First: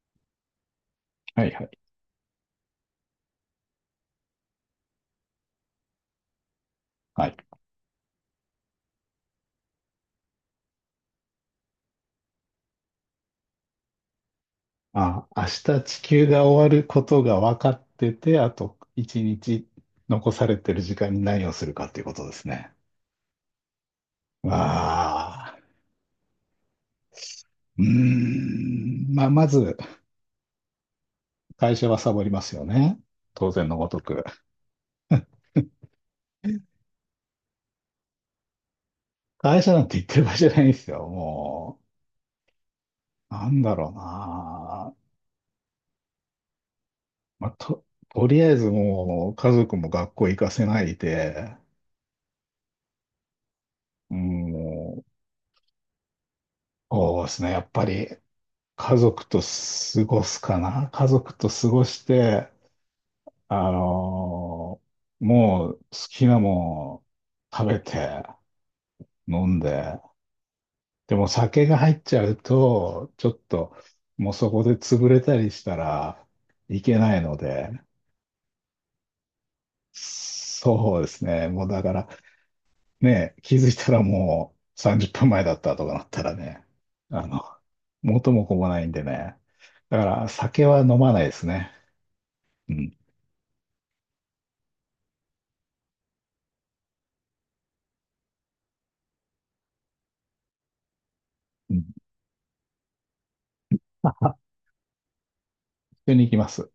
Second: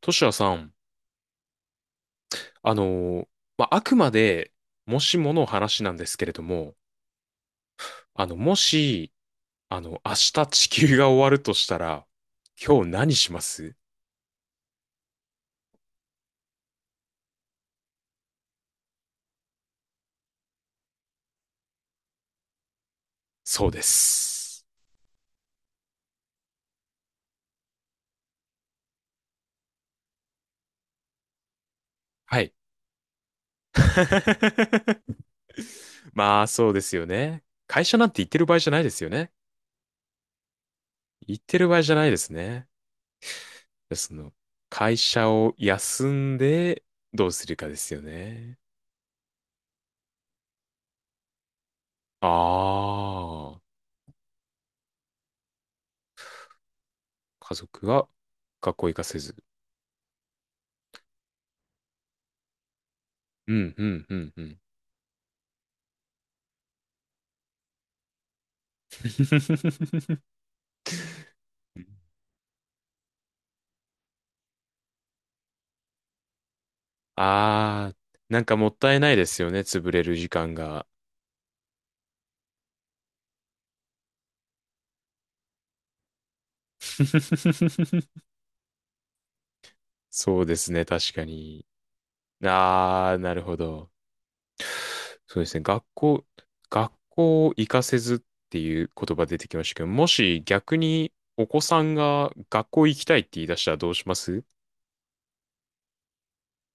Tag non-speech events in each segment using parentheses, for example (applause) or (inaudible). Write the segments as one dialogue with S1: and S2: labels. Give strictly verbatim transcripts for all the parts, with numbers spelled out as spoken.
S1: トシヤさん、
S2: はいはい。
S1: あのーまあ、あくまで、もしもの話なんですけれども、
S2: はい。
S1: あの、もし、あの、明日地球が終わるとしたら、今日何します？
S2: あ、明日地球が終わることが分かってて、あと一日残されてる時間に何をするかっていうことですね。
S1: そうで
S2: わ
S1: す。
S2: あ、うーん。まあ、まず、会社はサボり
S1: は
S2: ま
S1: い。
S2: すよね。当然のごとく。
S1: (laughs)
S2: (laughs)
S1: まあ、そうですよね。会社なんて言ってる場合じゃないですよね。
S2: 会社なんて言ってる場合じゃないんですよ。
S1: 言ってる場
S2: も
S1: 合じゃないですね。
S2: う、なんだろう
S1: その、
S2: な。
S1: 会社を休んで、どうす
S2: まあ、
S1: るかで
S2: と、
S1: すよ
S2: とりあえ
S1: ね。
S2: ずもう家族も学校行かせないで、
S1: ああ、
S2: うんもう、そうですね。
S1: 家
S2: やっぱ
S1: 族
S2: り
S1: は学校行
S2: 家
S1: かせ
S2: 族
S1: ず。
S2: と過ごすかな。家族と過ごして、
S1: う
S2: あ
S1: ん、うん、うん、うん。
S2: のーもう好きなもん食べて飲んで、
S1: (laughs)
S2: でも酒が入っちゃうと、ちょっともうそこで潰れたりしたらいけないので、
S1: ああ、なんかもったいないですよね、潰れる時間が。
S2: そうですね。もうだからね、気づいたらもうさんじゅっぷんまえだったとかなったらね、あの、
S1: (laughs)
S2: 元も子もないんでね。だから
S1: そうで
S2: 酒
S1: す
S2: は
S1: ね、
S2: 飲ま
S1: 確
S2: な
S1: か
S2: いです
S1: に。
S2: ね。う
S1: ああ、なるほど。そうですね、学校、学校行かせずっていう言葉出てきましたけど、もし逆にお子さん
S2: ん。
S1: が学校行きたいって言い出したらどうします？
S2: 緒に行きます。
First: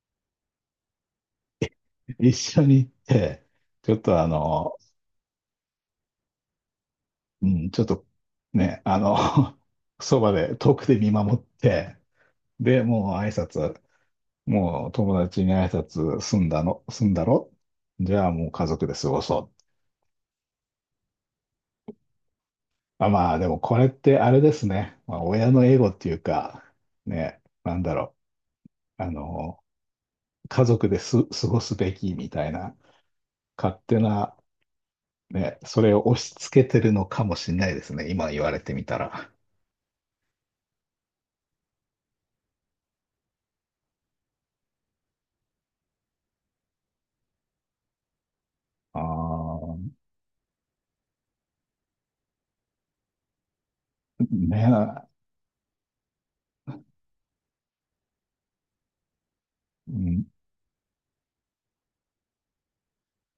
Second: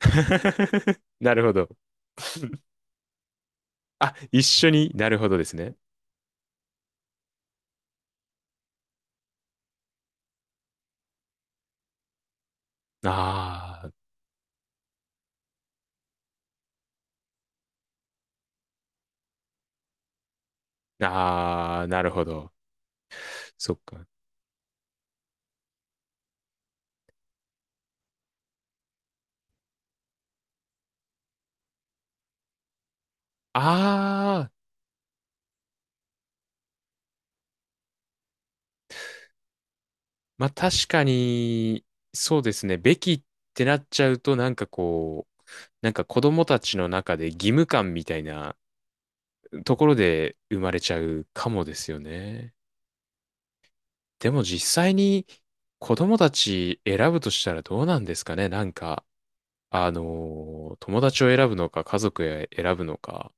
S1: (laughs) なるほど。
S2: 一緒に行って、ちょっ
S1: あ、
S2: とあ
S1: 一緒
S2: の、
S1: に、なるほどですね。
S2: うん、ちょっとね、あの、(laughs) そばで遠くで見守って、で、もう挨拶、
S1: あ
S2: もう友達に挨拶済んだの、済んだろじゃあもう家族で過ごそう。
S1: あ、ああ、なるほど。
S2: あ、まあでも
S1: そ
S2: こ
S1: っ
S2: れっ
S1: か。
S2: てあれですね。まあ、親のエゴっていうか、ね、なんだろう。あの、家族です過ごすべきみたいな、勝手な、
S1: ああ、
S2: ね、それを押し付けてるのかもしれないですね。今言われてみたら。
S1: まあ確かに、そうですね。べきってなっちゃうと、なんかこう、なんか子供たちの中で義務感みたいな
S2: あ
S1: と
S2: あ、
S1: ころで生まれちゃうかもですよね。でも
S2: ね
S1: 実際
S2: え、
S1: に子供たち選ぶとしたらどうなんですかね。なんか、あ
S2: う
S1: の
S2: ん。
S1: ー友達を選ぶのか、家族を選ぶのか。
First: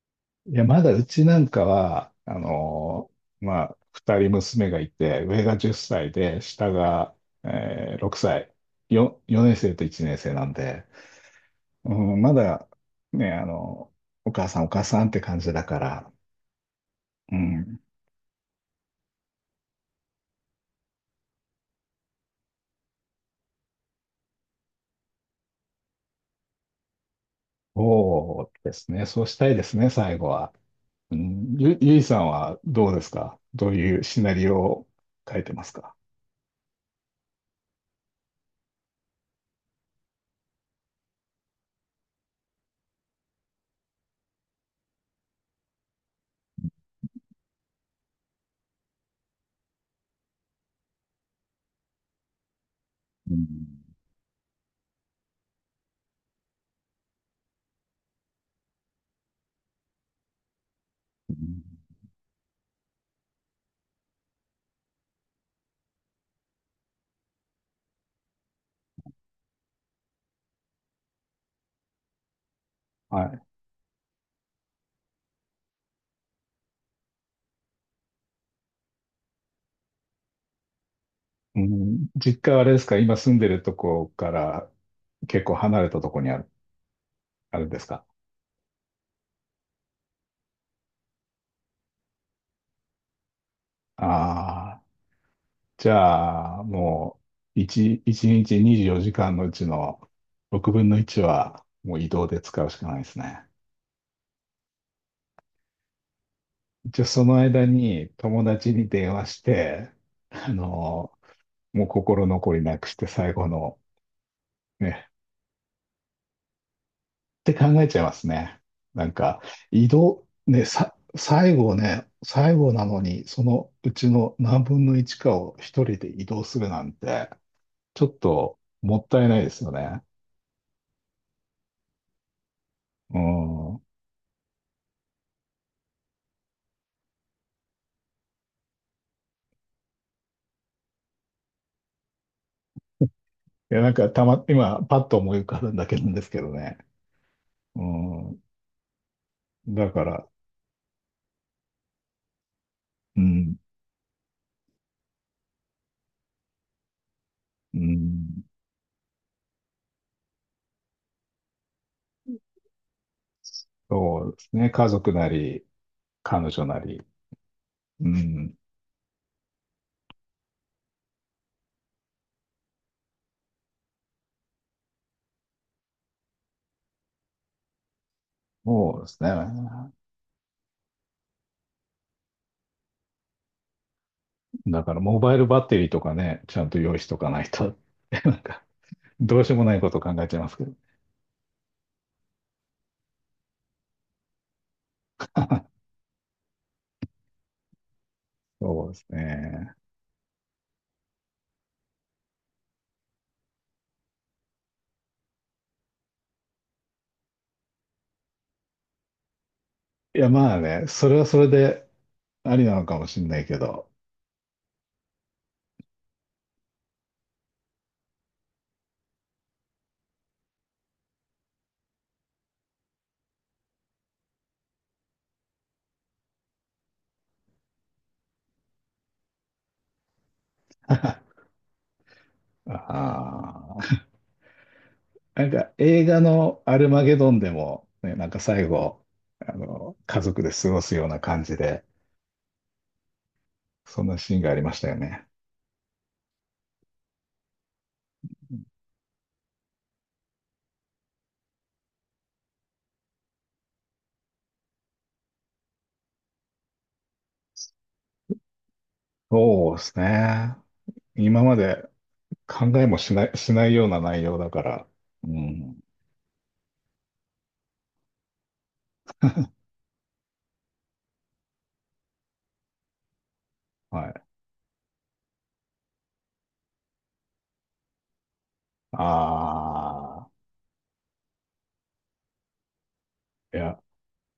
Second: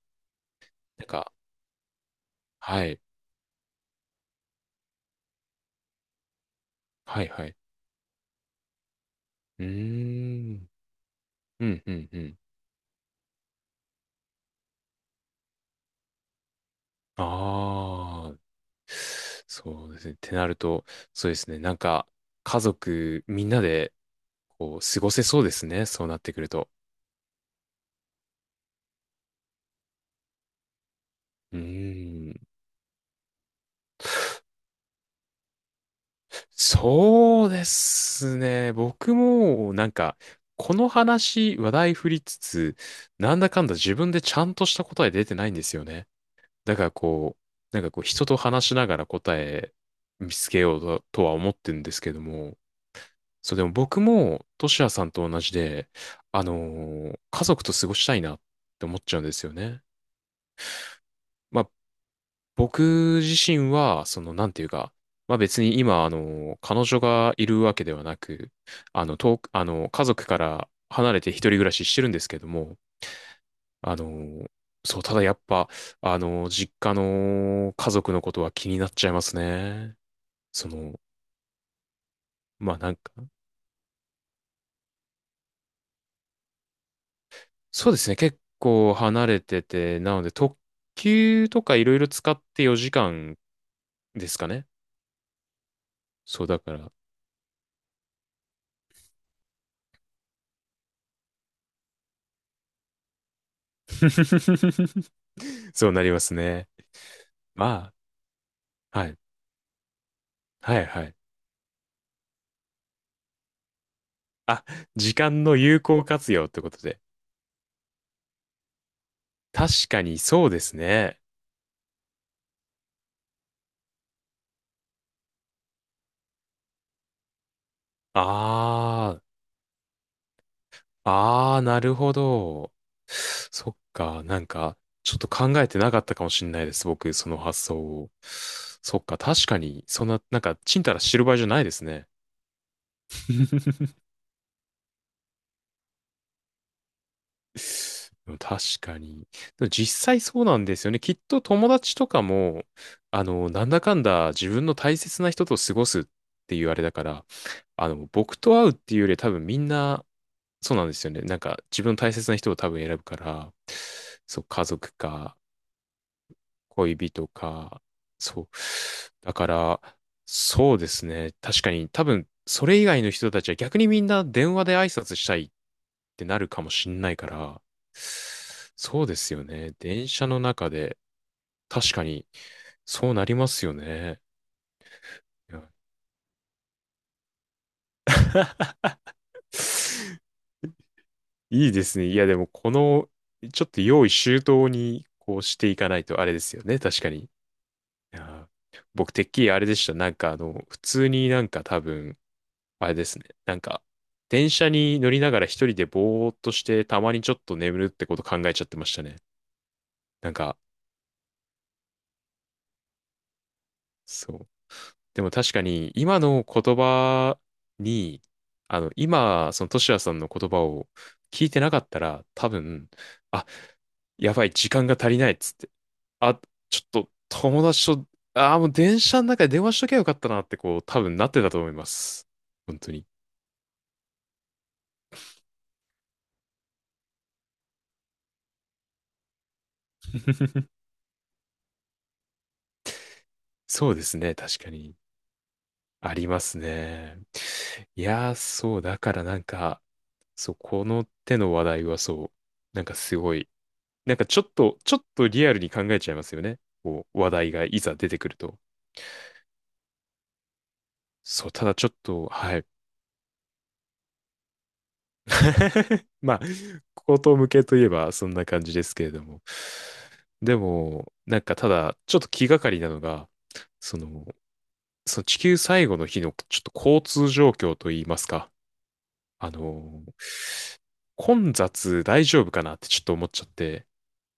S2: いや、まだう
S1: なん
S2: ち
S1: か、
S2: なんかは、あ
S1: はい、
S2: のーまあ、二人娘がいて、上がじゅっさいで、下が、
S1: はい、はい。
S2: えーろくさい、よ、よねん
S1: うー
S2: 生といちねん生なん
S1: ん、
S2: で、
S1: うん、う
S2: う
S1: ん、う
S2: ん、ま
S1: ん。
S2: だ、ね、あの、お母さんお母さんって感じだから、うん、
S1: ああ。そうですね。ってなると、そうですね。なんか、家族みんなで、こう、過ごせそうですね。そうなってくると。
S2: そうですね、そうしたいですね、最後は。うん、
S1: う
S2: ゆ、ゆいさん
S1: ーん。
S2: はどうですか？どういうシナリオを書いてますか？
S1: そうですね。僕も、なんか、この話、話題振りつつ、なんだかんだ自分でちゃんとした答え出てないんですよね。だからこう、なんかこう、人と話しながら答え見つけようと、とは思ってるんですけども、
S2: うん、
S1: そう、でも僕も、トシヤさんと同じで、あのー家族と過ごしたいなって思っちゃうんですよね。まあ、僕自身は、その、なんていうか、まあ別に今、あのー彼女がいるわけではなく、あの、遠く、あのー家族から離れて一人暮らししてるんですけども、
S2: はい。
S1: あのーそう、ただやっぱ、あのー実家の家族のことは気になっちゃいますね。その、
S2: うん、実家はあれ
S1: ま
S2: で
S1: あ
S2: す
S1: な
S2: か？
S1: んか、
S2: 今住んでるとこから結構離れたとこにある、あるんです
S1: そうで
S2: か？
S1: すね。結構離れてて、なので特急とかいろいろ使ってよじかんですかね。
S2: ああ、じ
S1: そうだ
S2: ゃあ、
S1: から。
S2: もう、一一日にじゅうよじかんのうちのろくぶんのいちは、もう移動で使うしかないですね。
S1: (laughs) そうなりますね。
S2: じゃあ、その間
S1: ま
S2: に友達に
S1: あ、は
S2: 電
S1: い。
S2: 話して、あ
S1: はいは
S2: の、
S1: い。
S2: もう心残りなくして最後の
S1: あ、
S2: ね、
S1: 時間の有効活用ってことで。
S2: って考えちゃいますね。なんか、
S1: 確
S2: 移
S1: かに
S2: 動、
S1: そうで
S2: ね、
S1: す
S2: さ、
S1: ね。
S2: 最後ね、最後なのに、そのうちの何分のいちかを一人で移動するなんて、ちょっともっ
S1: あ
S2: たいないですよね。
S1: あ、ああ、なるほど。
S2: う
S1: そ
S2: ん。
S1: っ
S2: い
S1: か、なんか、ちょっと考えてなかったかもしれないです。僕、その発想を。そっか、確かに、そんな、なんか、ちんたら知る場合じゃないですね。
S2: や、なん
S1: (laughs)
S2: かたま、今、パッと思い浮かぶんだけなんですけどね。うん。
S1: 確かに。でも
S2: だか
S1: 実際
S2: ら、
S1: そうなんですよね。きっと友達とかも、
S2: う
S1: あの、
S2: ん、
S1: なんだかんだ自分の大切な人と過ごすっていうあれだから、
S2: う
S1: あの、僕
S2: ん。
S1: と会うっていうよりは多分みんな、そうなんですよね。なんか自分の大切な人を多分選ぶから、
S2: そうで
S1: そう、
S2: す
S1: 家
S2: ね。家
S1: 族
S2: 族な
S1: か、
S2: り、彼女な
S1: 恋
S2: り。
S1: 人か、
S2: う
S1: そう。
S2: ん。
S1: だから、そうですね。確かに、多分、それ以外の人たちは逆にみんな電話で挨拶したいってなるかもしんないから、
S2: そう
S1: そ
S2: で
S1: うで
S2: すね。
S1: すよね。電車の中で、確かに、そうなりますよね。
S2: だから、モバイル
S1: い
S2: バ
S1: や、
S2: ッテリーとかね、ちゃんと用意しとかないと。(laughs) なんかどうしようもないことを考えちゃいますけど。
S1: いいですね。いや、でも、この、ちょっと用意周到に、こうしていかないとあれですよね。確かに。いやー
S2: そうです
S1: 僕、てっきりあれ
S2: ね。
S1: でした。なんか、あの、普通になんか多分、あれですね。なんか、電車に乗りながら一人でぼーっとして、たまにちょっと眠るってこと考えちゃってましたね。
S2: いや、
S1: なん
S2: ま
S1: か、
S2: あね、それはそれでありなのかもしれないけど。
S1: そう。でも確かに、今の言葉に、あの、今、そのトシヤさんの言葉を聞いてなかったら、多分、あ、やばい、時間が足りないっつって。あ、ちょっと、友達と、あー、もう電車の中で電話しときゃよかったなって、こう、
S2: (laughs)
S1: 多分
S2: あ
S1: なってたと思います。本当に。
S2: あ、なんか映画のアルマゲドンでも、ね、なんか最後、あの、家族で過
S1: (laughs)
S2: ごすような感じで、
S1: そう
S2: そ
S1: で
S2: んな
S1: すね、
S2: シーンがあ
S1: 確
S2: り
S1: か
S2: ました
S1: に。
S2: よね。
S1: ありますね。いやー、そう、だからなんか、そう、この手の話題はそう、なんかすごい、なんかちょっと、ちょっとリアルに考えちゃいますよね。こう、話題がいざ出てくると。
S2: そうですね。今
S1: そう、
S2: ま
S1: ただちょ
S2: で
S1: っと、は
S2: 考
S1: い。
S2: えもしない、しないような内容だから。うん。
S1: (laughs) まあ、こと向けといえばそんな感じですけれども。でも、なんかただ、ちょっと気がかりなのが、そ
S2: はい。
S1: の、その地球最後の日のちょっと交通状況といいますか。
S2: あ
S1: あの
S2: あ。
S1: ー混雑大丈夫かなってちょっと思っちゃっ
S2: いや、
S1: て、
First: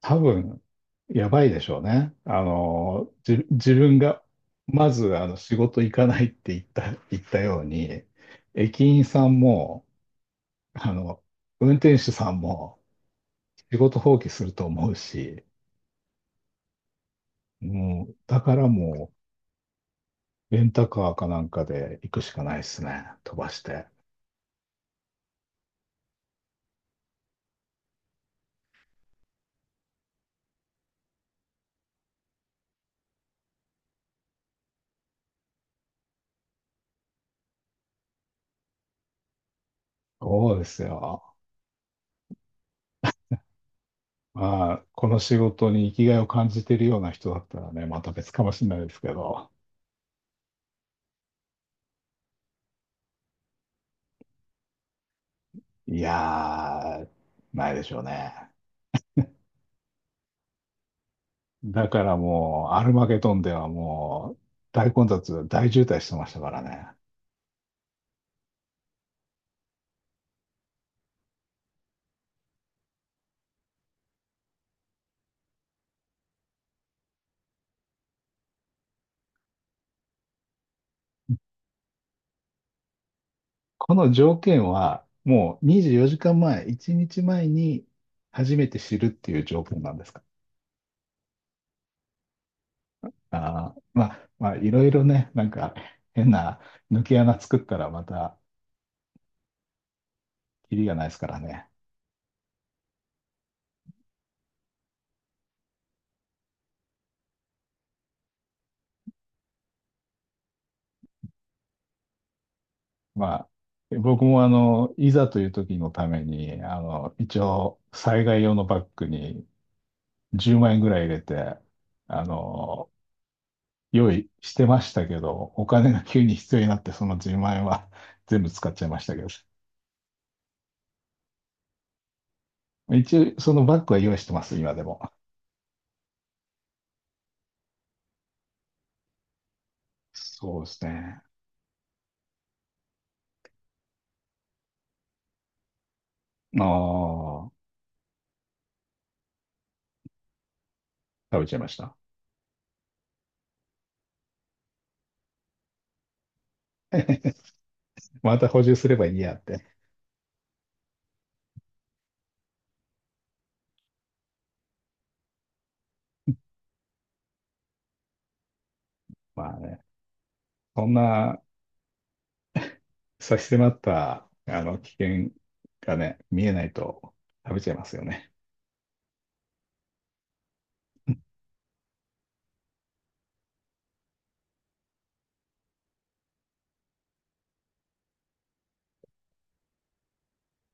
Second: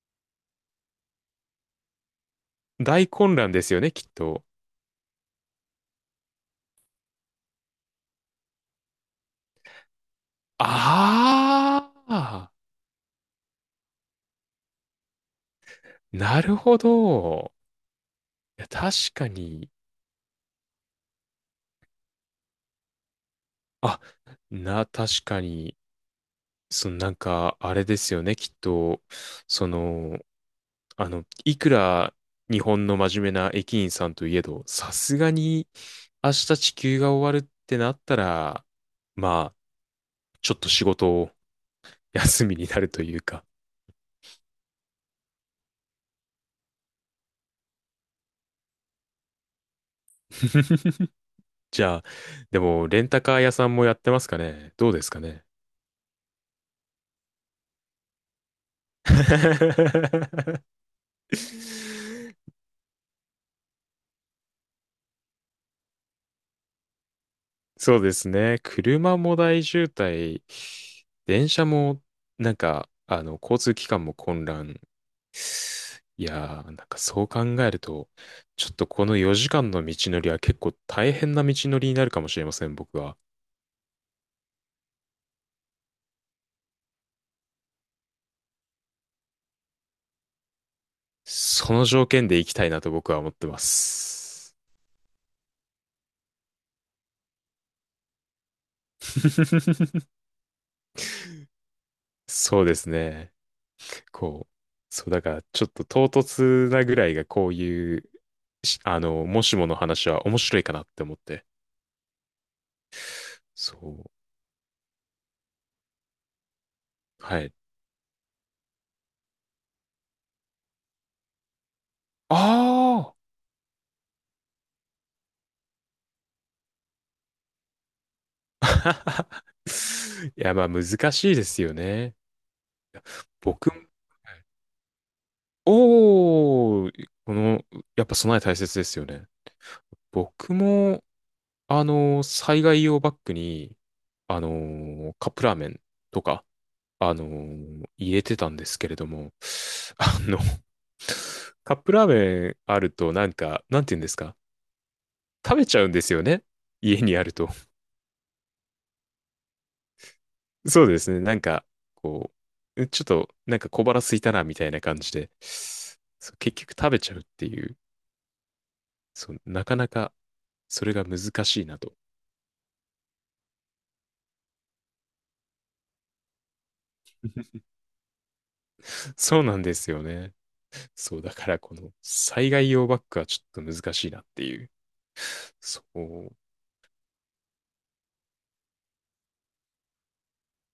S2: 多分、やばいでしょうね。あ
S1: 大
S2: の、
S1: 混
S2: じ、
S1: 乱です
S2: 自
S1: よね、
S2: 分
S1: きっ
S2: が、
S1: と。
S2: まず、あの、仕事行かないって言った、言ったように、駅員さんも、あの、運転
S1: あ
S2: 手さん
S1: あ、
S2: も、仕事放棄すると思うし、
S1: なるほど。
S2: もう、だか
S1: い
S2: ら
S1: や、確
S2: も
S1: かに、
S2: う、レンタカーかなんかで行くしかないですね。飛ばして。
S1: あ、な、確かに、そのなんか、あれですよね、きっと、その、あの、いくら日本の真面目な駅員さんといえど、さすがに明日地球が終わるってなったら、まあ、ち
S2: そ
S1: ょ
S2: う
S1: っ
S2: で
S1: と
S2: す
S1: 仕事を
S2: よ。
S1: 休みになるというか。
S2: まあ、この仕事に生きがいを感じてるような人だったらね、また別かもしれないですけど、
S1: (laughs) じゃあ、でも、レンタカー屋さんもやってますかね？どうですかね？
S2: いやー、ないでしょうね。
S1: (laughs)
S2: だからもう、アルマゲドンではもう、大混雑、大渋滞してましたからね。
S1: そうですね。車も大渋滞、電車も、なんか、あの、交通機関も混乱。いやー、なんかそう考えると、ちょっとこのよじかんの道のりは結構大変な道のりになるかもしれません、僕は。
S2: この条件は、もうにじゅうよじかんまえ、いちにちまえに初めて知るっていう条件なんですか？
S1: その条件で行きたいなと僕は思ってま
S2: あー、まあ、ま
S1: す。
S2: あ、いろいろね、なんか変な抜け穴作ったらまた、
S1: (laughs)
S2: キリがないですからね。
S1: そうですね。こう、そう、だからちょっと唐突なぐらいがこういう、しあの、もしもの話は面白いかなって思って。
S2: まあ、
S1: そう。
S2: 僕もあの、いざという時のために、あの、一
S1: はい。
S2: 応、災害用のバッグにじゅうまん円ぐらい入れて、あの、
S1: ああ。
S2: 用意してましたけど、お金が急に必要になって、そのじゅうまん円は (laughs) 全部使っちゃいましたけど。
S1: (laughs) いや、まあ難しいですよね。
S2: 一応、その
S1: 僕、
S2: バ
S1: も
S2: ッグは用意してます、今でも。
S1: おー、この、やっぱ備え大切ですよね。僕
S2: そうです
S1: も、
S2: ね。
S1: あの、災害用バッグに、あの、カップラーメンとか、
S2: あ
S1: あの、
S2: あ、
S1: 入れてたんですけれども、あの、
S2: 食べちゃいま
S1: カ
S2: し
S1: ップ
S2: た。
S1: ラーメンあるとなんか、なんて言うんですか、食べちゃうんですよね。家にあると。
S2: (laughs) また補充すればいいやって。
S1: (laughs) そうですね。なんか、こう、ちょっとなんか小腹空いたなみたいな感じで、そう結局食べちゃうっていう、そう、
S2: まあ
S1: なか
S2: ね、
S1: なかそ
S2: そ
S1: れ
S2: ん
S1: が難
S2: な
S1: しいなと。
S2: 差し迫った、あの、危険がね、見えないと食べちゃいますよね。
S1: そうなんですよね。そう、だからこの災害用バッグはちょっと難しいなっていう。そう。